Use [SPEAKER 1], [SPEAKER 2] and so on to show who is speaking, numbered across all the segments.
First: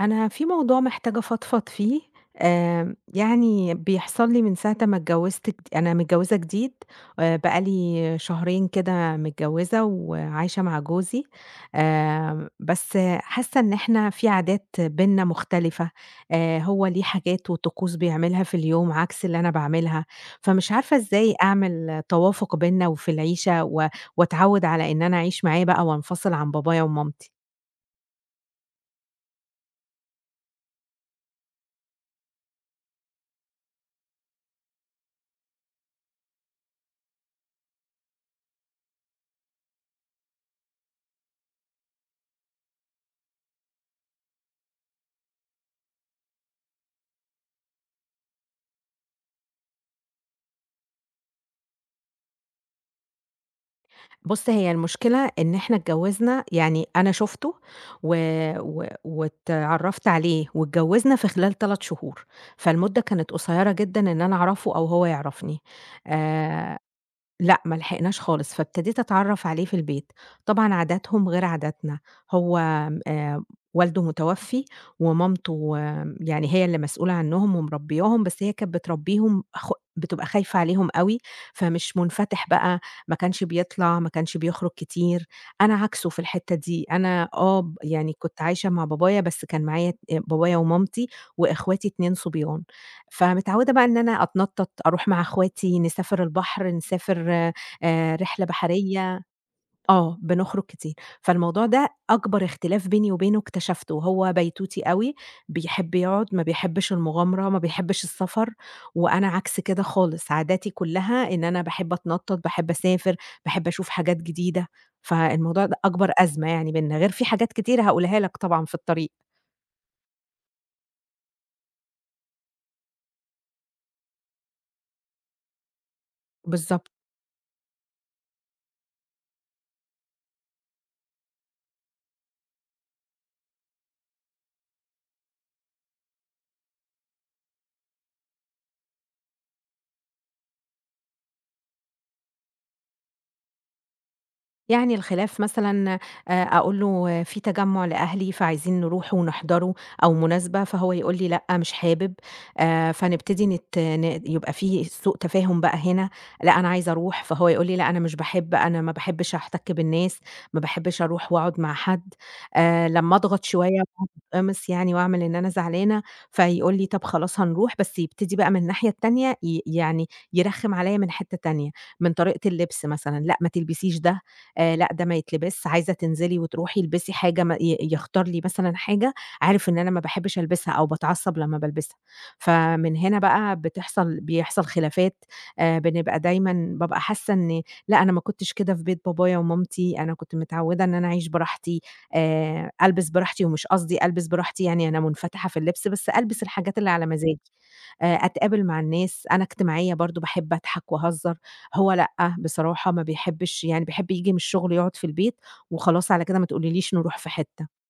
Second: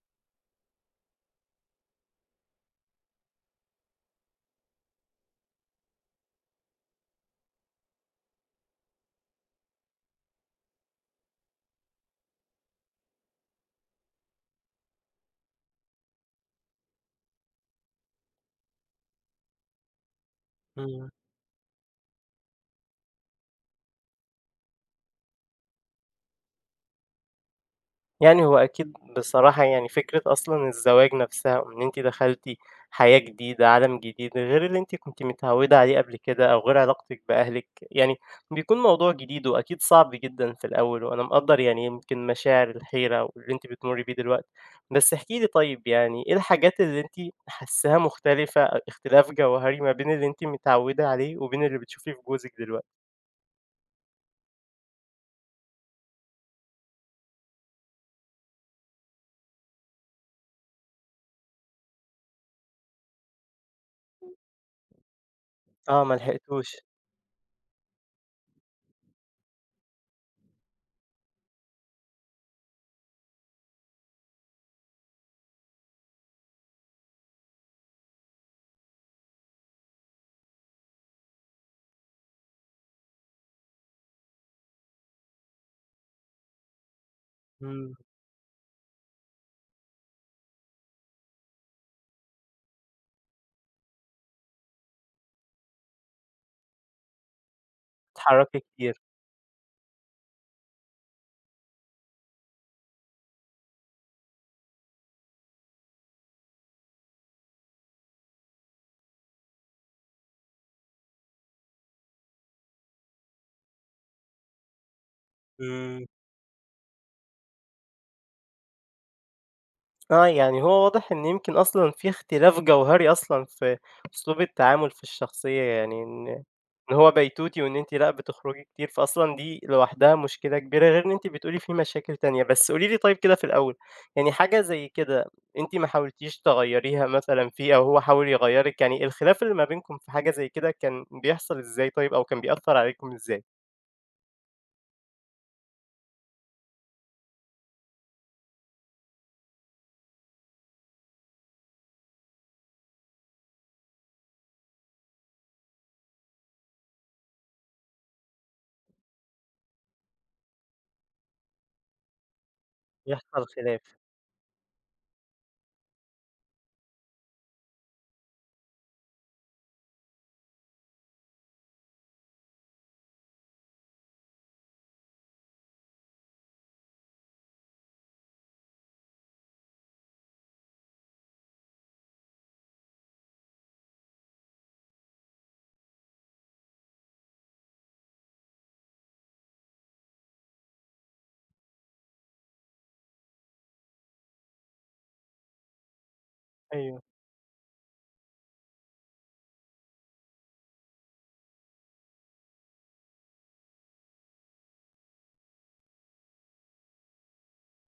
[SPEAKER 1] أنا في موضوع محتاجة أفضفض فيه، يعني بيحصل لي من ساعة ما اتجوزت أنا متجوزة جديد، بقى لي شهرين كده متجوزة وعايشة مع جوزي، بس حاسة إن إحنا في عادات بيننا مختلفة، هو ليه حاجات وطقوس بيعملها في اليوم عكس اللي أنا باعملها، فمش عارفة
[SPEAKER 2] إمم،
[SPEAKER 1] إزاي أعمل توافق بيننا وفي العيشة و وأتعود على إن أنا أعيش معاه بقى وأنفصل عن بابايا ومامتي.
[SPEAKER 2] يعني هو أكيد بصراحة يعني فكرة أصلًا الزواج نفسها، وإن أنتِ دخلتِ حياة جديدة، عالم جديد، غير اللي أنتِ كنتِ متعودة عليه قبل كده، أو غير علاقتِك بأهلِك، يعني بيكون موضوع جديد وأكيد صعب جدًا في الأول، وأنا مقدّر يعني يمكن مشاعر الحيرة واللي أنتِ بتمري بيه دلوقتي، بس احكي لي طيب يعني إيه الحاجات اللي أنتِ حاساها مختلفة، اختلاف جوهري ما بين اللي أنتِ متعودة عليه وبين اللي بتشوفيه في جوزِك دلوقتي؟
[SPEAKER 1] بُص، هي المشكلة إن إحنا اتجوّزنا يعني أنا شُفته و و واتعرّفت عليه واتجوّزنا في خلال 3 شهور، فالمدة كانت قصيّرة جدًا إن أنا أعرفه أو هو يعرفني.
[SPEAKER 2] آه، ما لحقتوش،
[SPEAKER 1] آآ لأ، ما لحقناش خالص، فابتديت أتعرّف عليه في البيت، طبعًا عاداتهم غير عاداتنا، هو م والده متوفّي ومامته يعني هي اللي مسؤولة عنّهم ومربّياهم، بس هي كانت بتربّيهم بتبقى خايفة عليهم أوي، فمش منفتح بقى، ما كانش بيطلع، ما كانش بيخرج كتير، أنا عكسه في الحتّة دي، أنا آه، ب
[SPEAKER 2] إمم،
[SPEAKER 1] يعني كنت عايشة مع بابايا، بس كان معايا بابايا ومامتي وإخواتي 2 صُبيان. فمتعودة بقى إن أنا أتنطّط، أروح مع أخواتي نسافر البحر، نسافر رحلة
[SPEAKER 2] بتتحركي كتير،
[SPEAKER 1] بحرية آه، بنخرج كتير. فالموضوع ده أكبر اختلاف بيني وبينه اكتشفته، هو بيتوتي أوي، بيحب يقعد، ما بيحبّش المغامرة، ما بيحبّش السفر، وأنا عكس كده خالص، عاداتي كلّها إن أنا باحب أتنطّط، باحب أسافر، باحب أشوف حاجات جديدة، فالموضوع ده
[SPEAKER 2] إمم.
[SPEAKER 1] أكبر أزمة يعني بيننا، غير في حاجات كتير هاقولها لك طبعًا في الطريق.
[SPEAKER 2] آه، يعني هو واضح إن يمكن أصلًا في اختلاف جوهري أصلًا في أسلوب التعامل في الشخصية، يعني إن
[SPEAKER 1] بالضبط.
[SPEAKER 2] إن هو بيتوتي وإن أنتِ لأ، بتخرجي كتير، فأصلًا دي لوحدها مشكلة كبيرة، غير إن أنتِ بتقولي في مشاكل تانية. بس قولي لي طيب كده في الأول، يعني حاجة زي كده أنتِ ما حاولتيش تغيّريها مثلًا فيه أو هو حاول يغيّرِك؟ يعني الخلاف اللي ما بينكم في حاجة زي كده كان بيحصل إزاي طيب أو كان بيأثّر عليكم إزاي؟
[SPEAKER 1] يعني الخلاف مثلًا أقول له في تجمُّع لأهلي فعايزين نروحه ونحضره أو مناسبة، فهو يقول لي: "لأ، مش حابب." فنبتدي نت ن يبقى في سوء تفاهم بقى هنا، لأ، أنا عايز أروح، فهو يقول لي: "لأ، أنا مش باحب، أنا ما باحبش أحتَك بالناس، ما باحبش أروح وأقعد مع حد." لمّا
[SPEAKER 2] بيحصل
[SPEAKER 1] أضغط شوية
[SPEAKER 2] خلاف،
[SPEAKER 1] وأقعد أتقمص يعني وأعمل إن أنا زعلانة، فيقول لي: "طَب خلاص هنروح." بس يبتدي بقى من الناحية التانية يعني يرخِّم عليّا من حتّة تانية، من طريقة اللبس مثلًا، لأ، ما تلبسيش ده، لأ ده ما يتلبسش، عايزة تنزلي وتروحي البسي حاجة ما يختار لي مثلًا حاجة عارف إن أنا ما باحبش ألبسها أو باتعصب لمّا بالبسها، فمن هنا بقى بيحصل خلافات، دايمًا بابقى حاسة إن لأ أنا ما كنتش كده في بيت بابايا ومامتي، أنا كنت متعودة إن أنا أعيش براحتي، ألبس براحتي ومش قصدي ألبس براحتي يعني أنا منفتحة في اللبس، بس ألبس الحاجات اللي
[SPEAKER 2] أيوه.
[SPEAKER 1] على مزاجي، أتقابل مع الناس، أنا اجتماعية برضه باحب أضحك وأهزر. هو لأ، بصراحة ما بيحبّش يعني بيحب ييجي من الشغل يقعد في البيت وخلاص على كده ما تقوليليش نروح في حتّة.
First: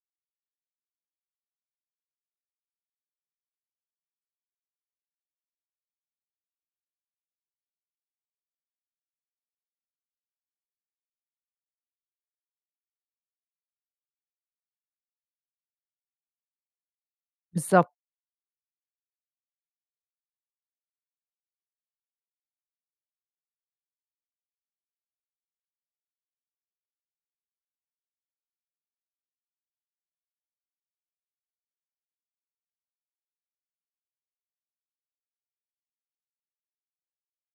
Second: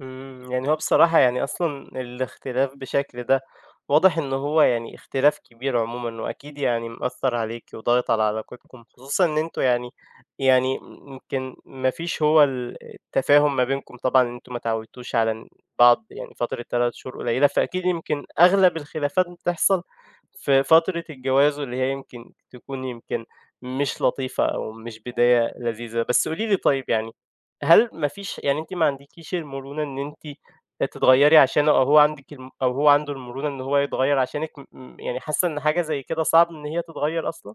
[SPEAKER 2] إمم، يعني هو بصراحة يعني أصلًا الاختلاف بشكل ده واضح إن هو يعني اختلاف كبير عمومًا، وأكيد يعني مأثّر عليكِ وضاغط على علاقتكم، خصوصًا إن أنتم يعني يعني يمكن ما فيش هو التفاهم ما بينكم طبعًا، إن أنتم ما اتعودتوش على بعض يعني فترة 3 شهور قليلة، فأكيد
[SPEAKER 1] بالضبط.
[SPEAKER 2] يمكن أغلب الخلافات بتحصل في فترة الجواز، واللي هي يمكن تكون يمكن مش لطيفة أو مش بداية لذيذة. بس قولي لي طيب يعني هل ما فيش يعني أنتِ ما عندكيش المرونة إن أنتِ تتغيّري عشانه أو هو عندِك الم أو هو عنده المرونة إن هو يتغيّر عشانِك م م يعني حاسة إن حاجة زي كده صعب إن هي تتغيّر أصلًا؟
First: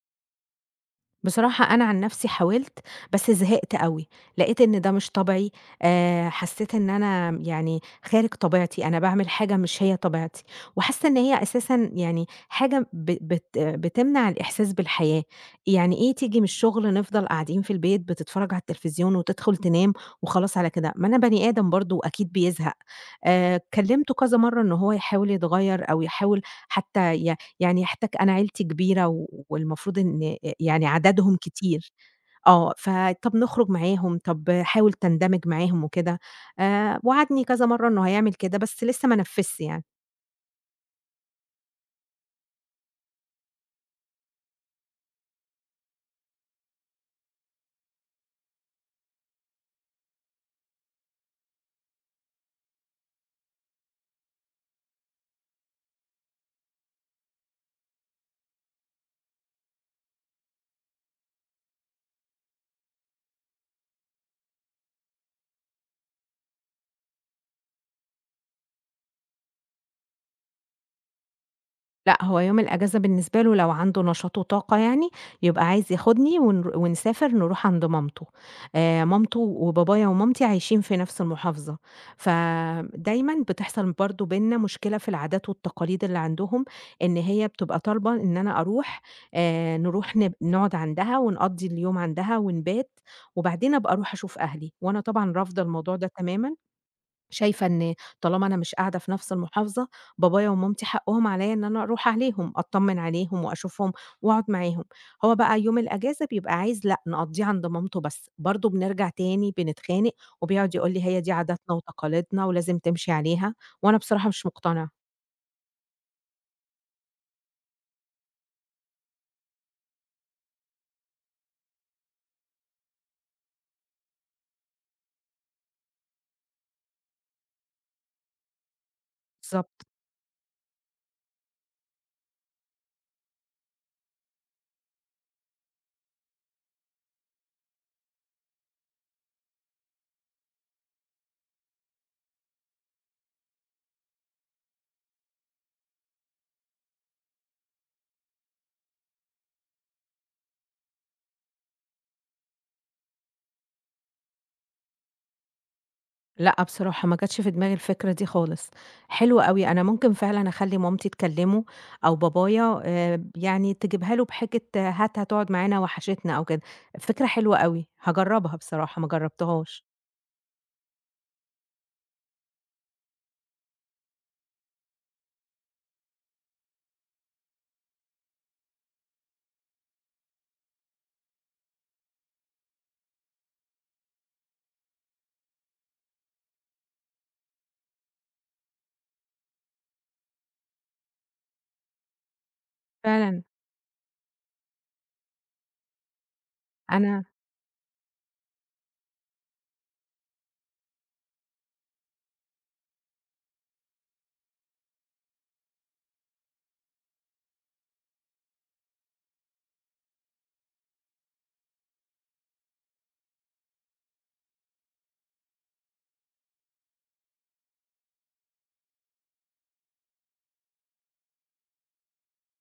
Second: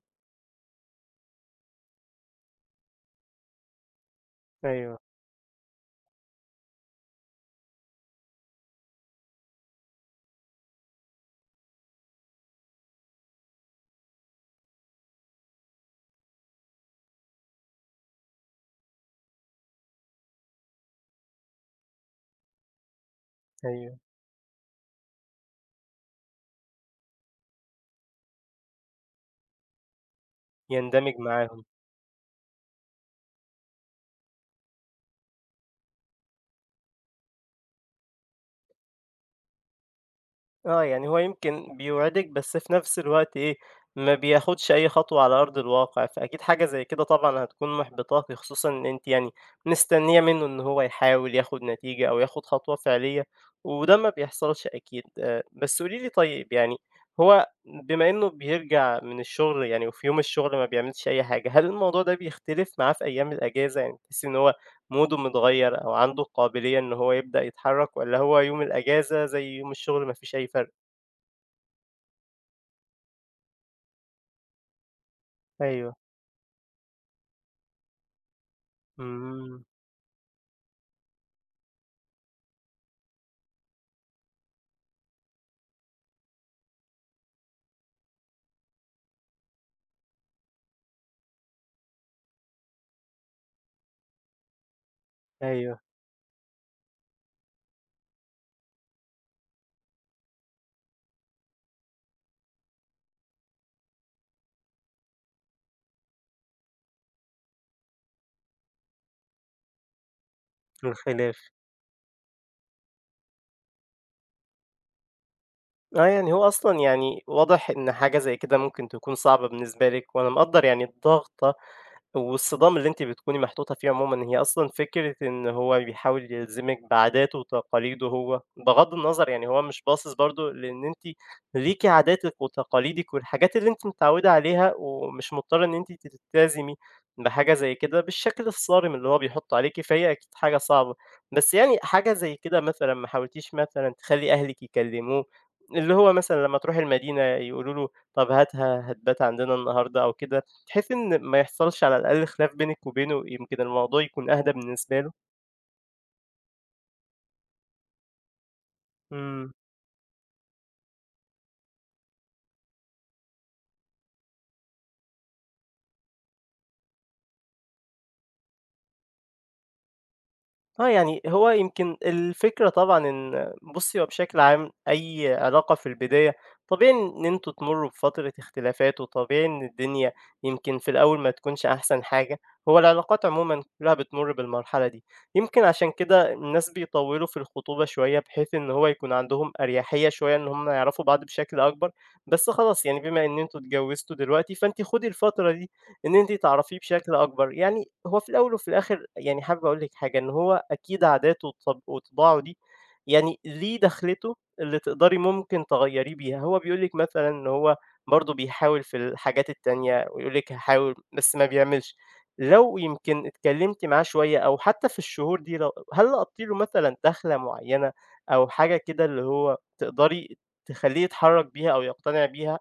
[SPEAKER 1] بصراحة أنا عن نفسي حاولت، بس زهقت أوي، لقيت إن ده
[SPEAKER 2] أيوه،
[SPEAKER 1] مش طبعي، حسيت إن أنا يعني خارج طبيعتي، أنا باعمل حاجة مش هي طبيعتي، وحاسة إن هي أساسًا يعني حاجة ب بت بتمنع الإحساس بالحياة، يعني إيه تيجي من الشغل نفضل قاعدين في البيت بتتفرج على التلفزيون وتدخل تنام وخلاص على كده، ما أنا بني آدم برضه وأكيد بيزهق،
[SPEAKER 2] أيوه.
[SPEAKER 1] كلمته كذا مرة إن هو يحاول يتغير أو يحاول حتى ي يعني حتّى أنا عيلتي كبيرة و والمفروض إن يعني
[SPEAKER 2] يندمج
[SPEAKER 1] عددهم
[SPEAKER 2] معاهم.
[SPEAKER 1] كتير، آه، فطَب نخرج معاهم، طَب حاول تندمج معاهم وكده، وعدني كذا مرّة إنه هيعمل كده، بس لسه ما نفّذش يعني.
[SPEAKER 2] آه، يعني هو يمكن بيوعدِك بس في نفس الوقت إيه، ما بياخدش أي خطوة على أرض الواقع، فأكيد حاجة زي كده طبعًا هتكون محبطاكِ، خصوصًا إن أنتِ يعني مستنية منه إن هو يحاول ياخد نتيجة أو ياخد خطوة فعلية، وده ما بيحصلش أكيد. بس قولي لي طيب يعني هو بما إنه بيرجع من الشغل يعني وفي يوم الشغل ما بيعملش أي حاجة، هل الموضوع ده بيختلف معاه في أيام الأجازة؟ يعني بتحسي إن هو موده متغير أو عنده القابلية إن هو يبدأ يتحرك، والّا هو يوم الأجازة زي يوم الشغل ما فيش أي فرق؟
[SPEAKER 1] لأ، هو يوم الأجازة بالنسبة له لو عنده نشاط وطاقة يعني، يبقى عايز
[SPEAKER 2] أيوه،
[SPEAKER 1] ياخدني ونسافر نروح عند مامته. مامته
[SPEAKER 2] إمم،
[SPEAKER 1] وبابايا ومامتي عايشين في نفس المحافظة، فدايمًا بتحصل برضه بيننا مشكلة في العادات والتقاليد اللي عندهم، إن هي بتبقى طالبة إن أنا أروح نروح نقعد عندها ونقضّي اليوم عندها ونبات، وبعدين أبقى أروح أشوف أهلي، وأنا طبعًا رافضة
[SPEAKER 2] أيوه،
[SPEAKER 1] الموضوع ده تمامًا. شايفة إن طالما أنا مش قاعدة في نفس المحافظة، بابايا ومامتي حقهم عليّا إن أنا أروح عليهم، أطمن عليهم وأشوفهم وأقعد معاهم. هو بقى يوم الأجازة بيبقى عايز لأ، نقضّيه عند مامته بس، برضه بنرجع تاني بنتخانق، وبيقعد يقول لي: "هي دي
[SPEAKER 2] الخلاف.
[SPEAKER 1] عاداتنا وتقاليدنا ولازم تمشي عليها." وأنا بصراحة مش مقتنعة.
[SPEAKER 2] آه، يعني هو أصلًا يعني واضح إن حاجة زي كده ممكن تكون صعبة بالنسبة لِك، وأنا مقدّر يعني الضغطة والصدام اللي أنتِ بتكوني محطوطة فيه عمومًا، هي أصلًا فكرة إن هو بيحاول يلزمِك بعاداته وتقاليده هو، بغض النظر يعني هو مش
[SPEAKER 1] بالضبط.
[SPEAKER 2] باصص برضه لإن أنتِ ليكِ عاداتِك وتقاليدِك والحاجات اللي أنتِ متعودة عليها، ومش مضطرة إن أنتِ تلتزمي بحاجة زي كده بالشكل الصارم اللي هو بيحطه عليكِ، فهي أكيد حاجة صعبة. بس يعني حاجة زي كده مثلًا ما حاولتيش مثلًا تخلّي أهلِك يكلموه، اللي هو مثلًا لمّا تروحي المدينة يقولوا له طب هاتها هتبات عندنا النهارده أو كده؟ بحيث إن ما يحصلش على الأقل خلاف بينِك وبينه، يمكن الموضوع يكون أهدى بالنسبة له.
[SPEAKER 1] لأ، بصراحة ما جاتش في دماغي الفكرة دي خالص، حلو
[SPEAKER 2] إمم.
[SPEAKER 1] أوي، أنا ممكن فعلًا أخلّي مامتي تكلّمه أو بابايا يعني تجيبها له بحجة آه، هات هتقعد معانا وحشتنا أو كده، فكرة حلوة أوي، هاجرّبها بصراحة ما جرّبتهاش،
[SPEAKER 2] آه، يعني هو يمكن الفكرة طبعًا إن بُصّي، هو بشكل عام أي علاقة في البداية طبيعي إن أنتم تمرّوا بفترة اختلافات، وطبيعي إن الدنيا يمكن في الأول ما تكونش أحسن حاجة، هو العلاقات عمومًا كلّها بتمُر بالمرحلة دي، يمكن عشان كده الناس بيطوّلوا في الخطوبة شوية بحيث إن هو يكون عندهم أريحية شوية إن هم يعرفوا بعض بشكل أكبر، بس خلاص يعني بما إن
[SPEAKER 1] فعلًا.
[SPEAKER 2] أنتم اتجوّزتوا دلوقتي، فأنتِ خُدي الفترة دي إن أنتِ تعرفيه بشكل
[SPEAKER 1] أنا
[SPEAKER 2] أكبر، يعني هو في الأول وفي الآخر يعني حابب أقول لِك حاجة، إن هو أكيد عاداته وطباعه دي يعني ليه دخلته اللي تقدري ممكن تغيّريه بيها، هو بيقول لِك مثلًا إن هو برضه بيحاول في الحاجات التانية ويقول لِك هاحاول بس ما بيعملش، لو يمكن اتكلمتِ معاه شوية أو حتى في الشهور دي هل لقطتِ له مثلًا دخلة معيّنة أو حاجة كده اللي هو تقدري تخلّيه يتحرك بيها أو يقتنع بيها؟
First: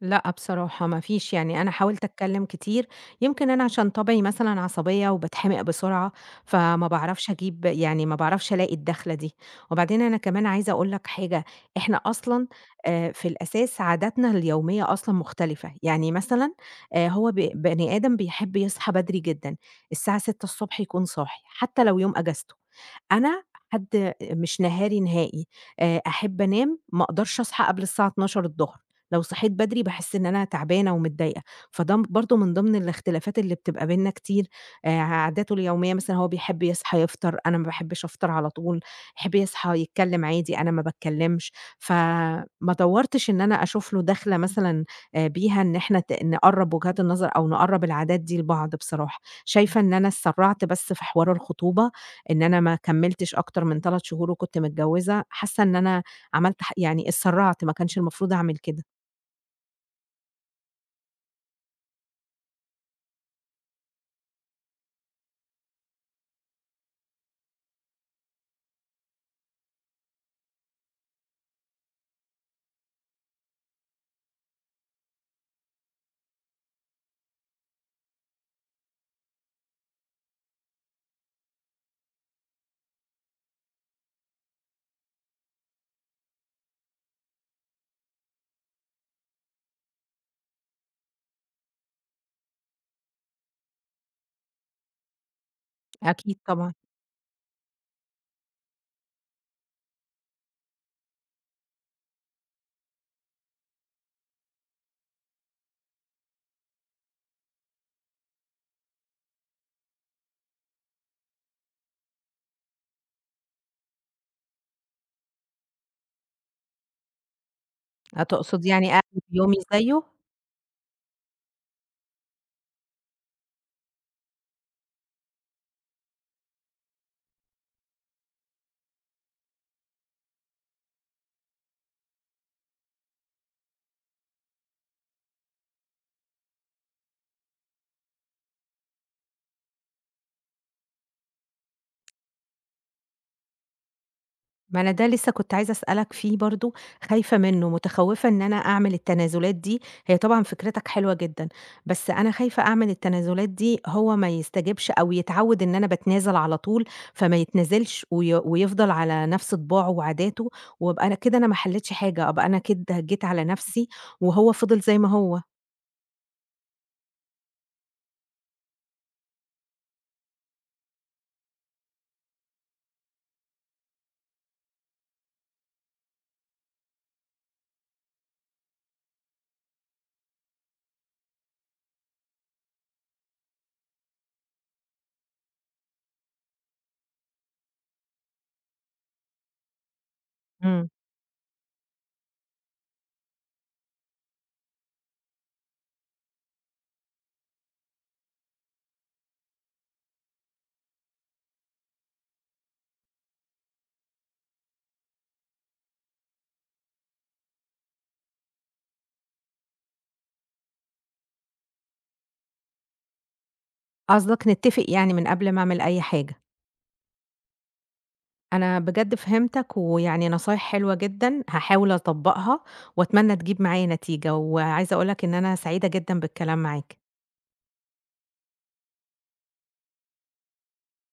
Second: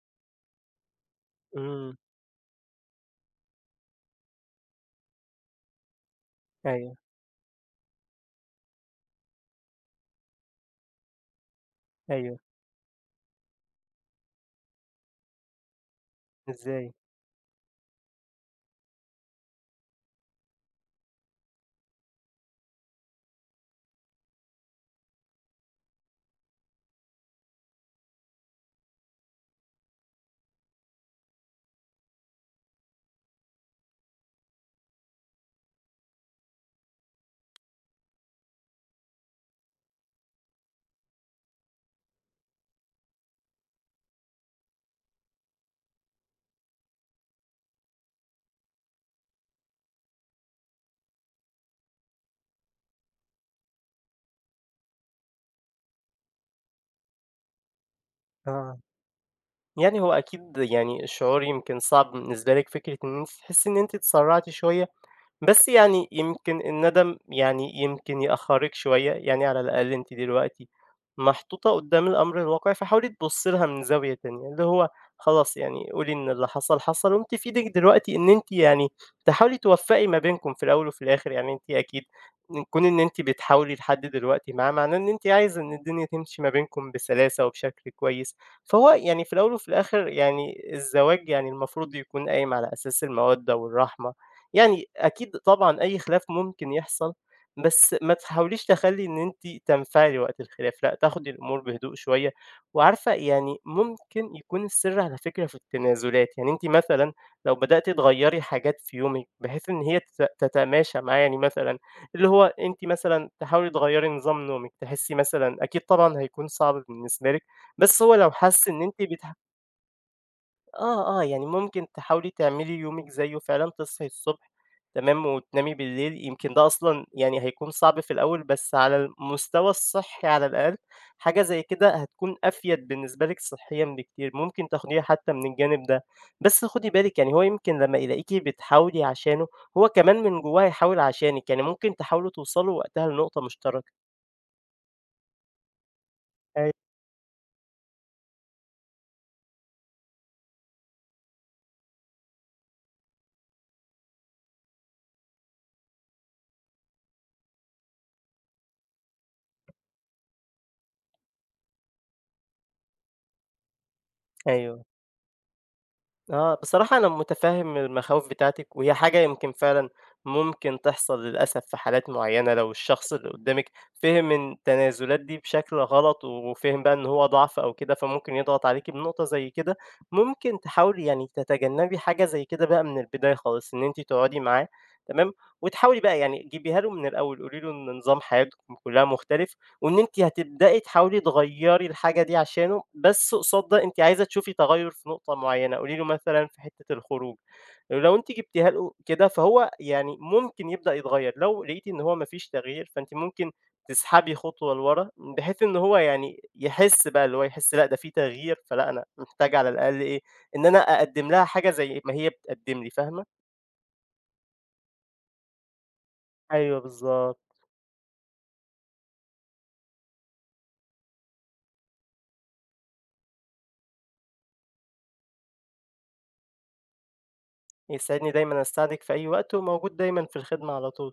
[SPEAKER 1] لأ بصراحة ما فيش، يعني أنا
[SPEAKER 2] إمم،
[SPEAKER 1] حاولت أتكلّم كتير، يمكن أنا عشان طبعي مثلًا عصبية وباتحمق بسرعة، فما
[SPEAKER 2] أيوه،
[SPEAKER 1] باعرفش أجيب يعني ما باعرفش ألاقي الدخلة دي، وبعدين أنا كمان عايزة أقول لك حاجة، إحنا
[SPEAKER 2] أيوه،
[SPEAKER 1] أصلًا في الأساس عاداتنا اليومية أصلًا مختلفة، يعني مثلًا
[SPEAKER 2] إزاي؟
[SPEAKER 1] هو بني آدم بيحب يصحى بدري جدًا، الساعة 6:00 يكون صاحي، حتى لو يوم أجازته. أنا حد مش نهاري نهائي، أحب أنام ما أقدرش أصحى قبل الساعة 12:00، لو صحيت بدري باحس إن أنا تعبانة ومتضايقة، فده برضه من ضمن الاختلافات اللي بتبقى بيننا كتير، عاداته اليومية مثلًا هو بيحب يصحى يفطر، أنا ما باحبش أفطر على طول، يحب يصحى يتكلم عادي، أنا ما باتكلمش، فما دوّرتش إن أنا أشوف له دخلة مثلًا بيها إن إحنا نقرّب وجهات النظر أو نقرّب العادات دي لبعض بصراحة، شايفة إن أنا اتسرعت بس في حوار الخطوبة إن أنا ما كمّلتش أكتر من 3 شهور وكنت متجوّزة، حاسة إن أنا عملت يعني اتسرّعت، ما كانش المفروض أعمل
[SPEAKER 2] آه.
[SPEAKER 1] كده.
[SPEAKER 2] يعني هو أكيد يعني الشعور يمكن صعب بالنسبة لِك، فكرة إن أنتِ تحسّي إن أنتِ اتسرّعتِ شوية بس يعني يمكن الندم يعني يمكن يأخّرِك شوية، يعني على الأقل أنتِ دلوقتي محطوطة قدّام الأمر الواقعي، فحاولي تبُصّي لها من زاوية تانية، اللي هو خلاص يعني قولي إن اللي حصل، حصل وأنتِ في إيدِك دلوقتي إن أنتِ يعني تحاولي توفّقي ما بينكم في الأول وفي الآخر، يعني أنتِ أكيد إن كون إن أنتِ بتحاولي لحد دلوقتي معاه، معناه إن أنتِ عايزة إن الدنيا تمشي ما بينكم بسلاسة وبشكل كويس، فهو يعني في الأول وفي الآخر يعني الزواج يعني المفروض يكون قايم على أساس المَوَدّة والرحمة. يعني أكيد طبعًا أي خلاف
[SPEAKER 1] أكيد
[SPEAKER 2] ممكن
[SPEAKER 1] طبعًا.
[SPEAKER 2] يحصل، بس ما تحاوليش تخلّي إن أنتِ تنفعلي وقت الخلاف، لأ تاخدي الأمور بهدوء شوية، وعارفة يعني ممكن يكون السر على فكرة في التنازلات، يعني أنتِ مثلًا لو بدأتِ تغيّري حاجات في يومِك بحيث إن هي تتماشى معاه، يعني مثلًا اللي هو أنتِ مثلًا تحاولي تغيّري نظام نومِك، تحسي مثلًا أكيد طبعًا هيكون صعب بالنسبة لِك، بس هو لو
[SPEAKER 1] هتقصد
[SPEAKER 2] حس إن
[SPEAKER 1] يعني
[SPEAKER 2] أنتِ
[SPEAKER 1] أقلب يومي زيّه؟
[SPEAKER 2] آه، آه، يعني ممكن تحاولي تعملي يومِك زيه فعلًا، تصحي الصبح تمام، وتنامي بالليل، يمكن ده أصلًا يعني هيكون صعب في الأول، بس على المستوى الصحي على الأقل حاجة زي كده هتكون أفيد بالنسبة لِك صحيًا بكتير، ممكن تاخديها حتى من الجانب ده. بس خدي بالِك يعني هو يمكن لمّا يلاقيكِ بتحاولي عشانه، هو كمان من جواه هيحاول عشانِك، يعني ممكن تحاولوا توصلوا وقتها لنقطة مشتركة.
[SPEAKER 1] ما أنا ده لسه كنت عايزة أسألك فيه
[SPEAKER 2] أيوه.
[SPEAKER 1] برضه، خايفة منّه، متخوّفة إن أنا أعمل التنازلات دي، هي طبعًا فكرتك حلوة جدًا، بس أنا خايفة أعمل التنازلات دي هو ما يستجبش أو يتعوّد إن أنا باتنازل على طول، فما يتنازلش ويفضل على نفْس طباعه وعاداته، وأبقى أنا كده أنا ما حليتش حاجة، أبقى أنا كده جيت على نفْسي وهو فضل
[SPEAKER 2] أيوه.
[SPEAKER 1] زي ما هو.
[SPEAKER 2] آه، بصراحة أنا متفهم المخاوف بتاعتِك، وهي حاجة يمكن فعلًا ممكن تحصل للأسف في حالات معينة، لو الشخص اللي قدامِك فهم إن التنازلات دي بشكل غلط، وفهم بقى إن هو ضعف أو كده، فممكن يضغط عليكِ بنقطة زي كده. ممكن تحاولي يعني تتجنبي حاجة زي كده بقى من البداية خالص، إن أنتِ تقعدي معاه تمام، وتحاولي بقى يعني جيبيها له من الأول، قولي له إن نظام حياتكم كلها مختلف وإن أنتِ هتبدئي
[SPEAKER 1] إمم.
[SPEAKER 2] تحاولي تغيّري الحاجة دي عشانه، بس قصاد ده أنتِ عايزة تشوفي تغيُّر في نقطة معيّنة، قولي له مثلًا في حتّة الخروج، لو أنتِ جبتيها له كده فهو يعني ممكن يبدأ يتغيّر، لو لقيتِ إن هو ما فيش تغيير فأنتِ ممكن تسحبي خطوة لورا، بحيث إن هو يعني يحس بقى اللي هو يحس لأ ده في تغيير، فلأ أنا محتاج على الأقل إيه، إن أنا أقدّم لها حاجة زي ما هي بتقدّم لي، فاهمة؟
[SPEAKER 1] قصدك نتّفق يعني من قبل ما أعمل أي حاجة.
[SPEAKER 2] أيوه بالضبط،
[SPEAKER 1] أنا بجد فهمتك، ويعني نصايح حلوة جدًا هاحاول أطبّقها، وأتمنى تجيب معايا نتيجة، وعايزة أقول لك إن أنا سعيدة جدًا بالكلام معاك.
[SPEAKER 2] يسعدني دايمًا أساعدِك في أي وقت وموجود دايمًا في الخدمة على طول.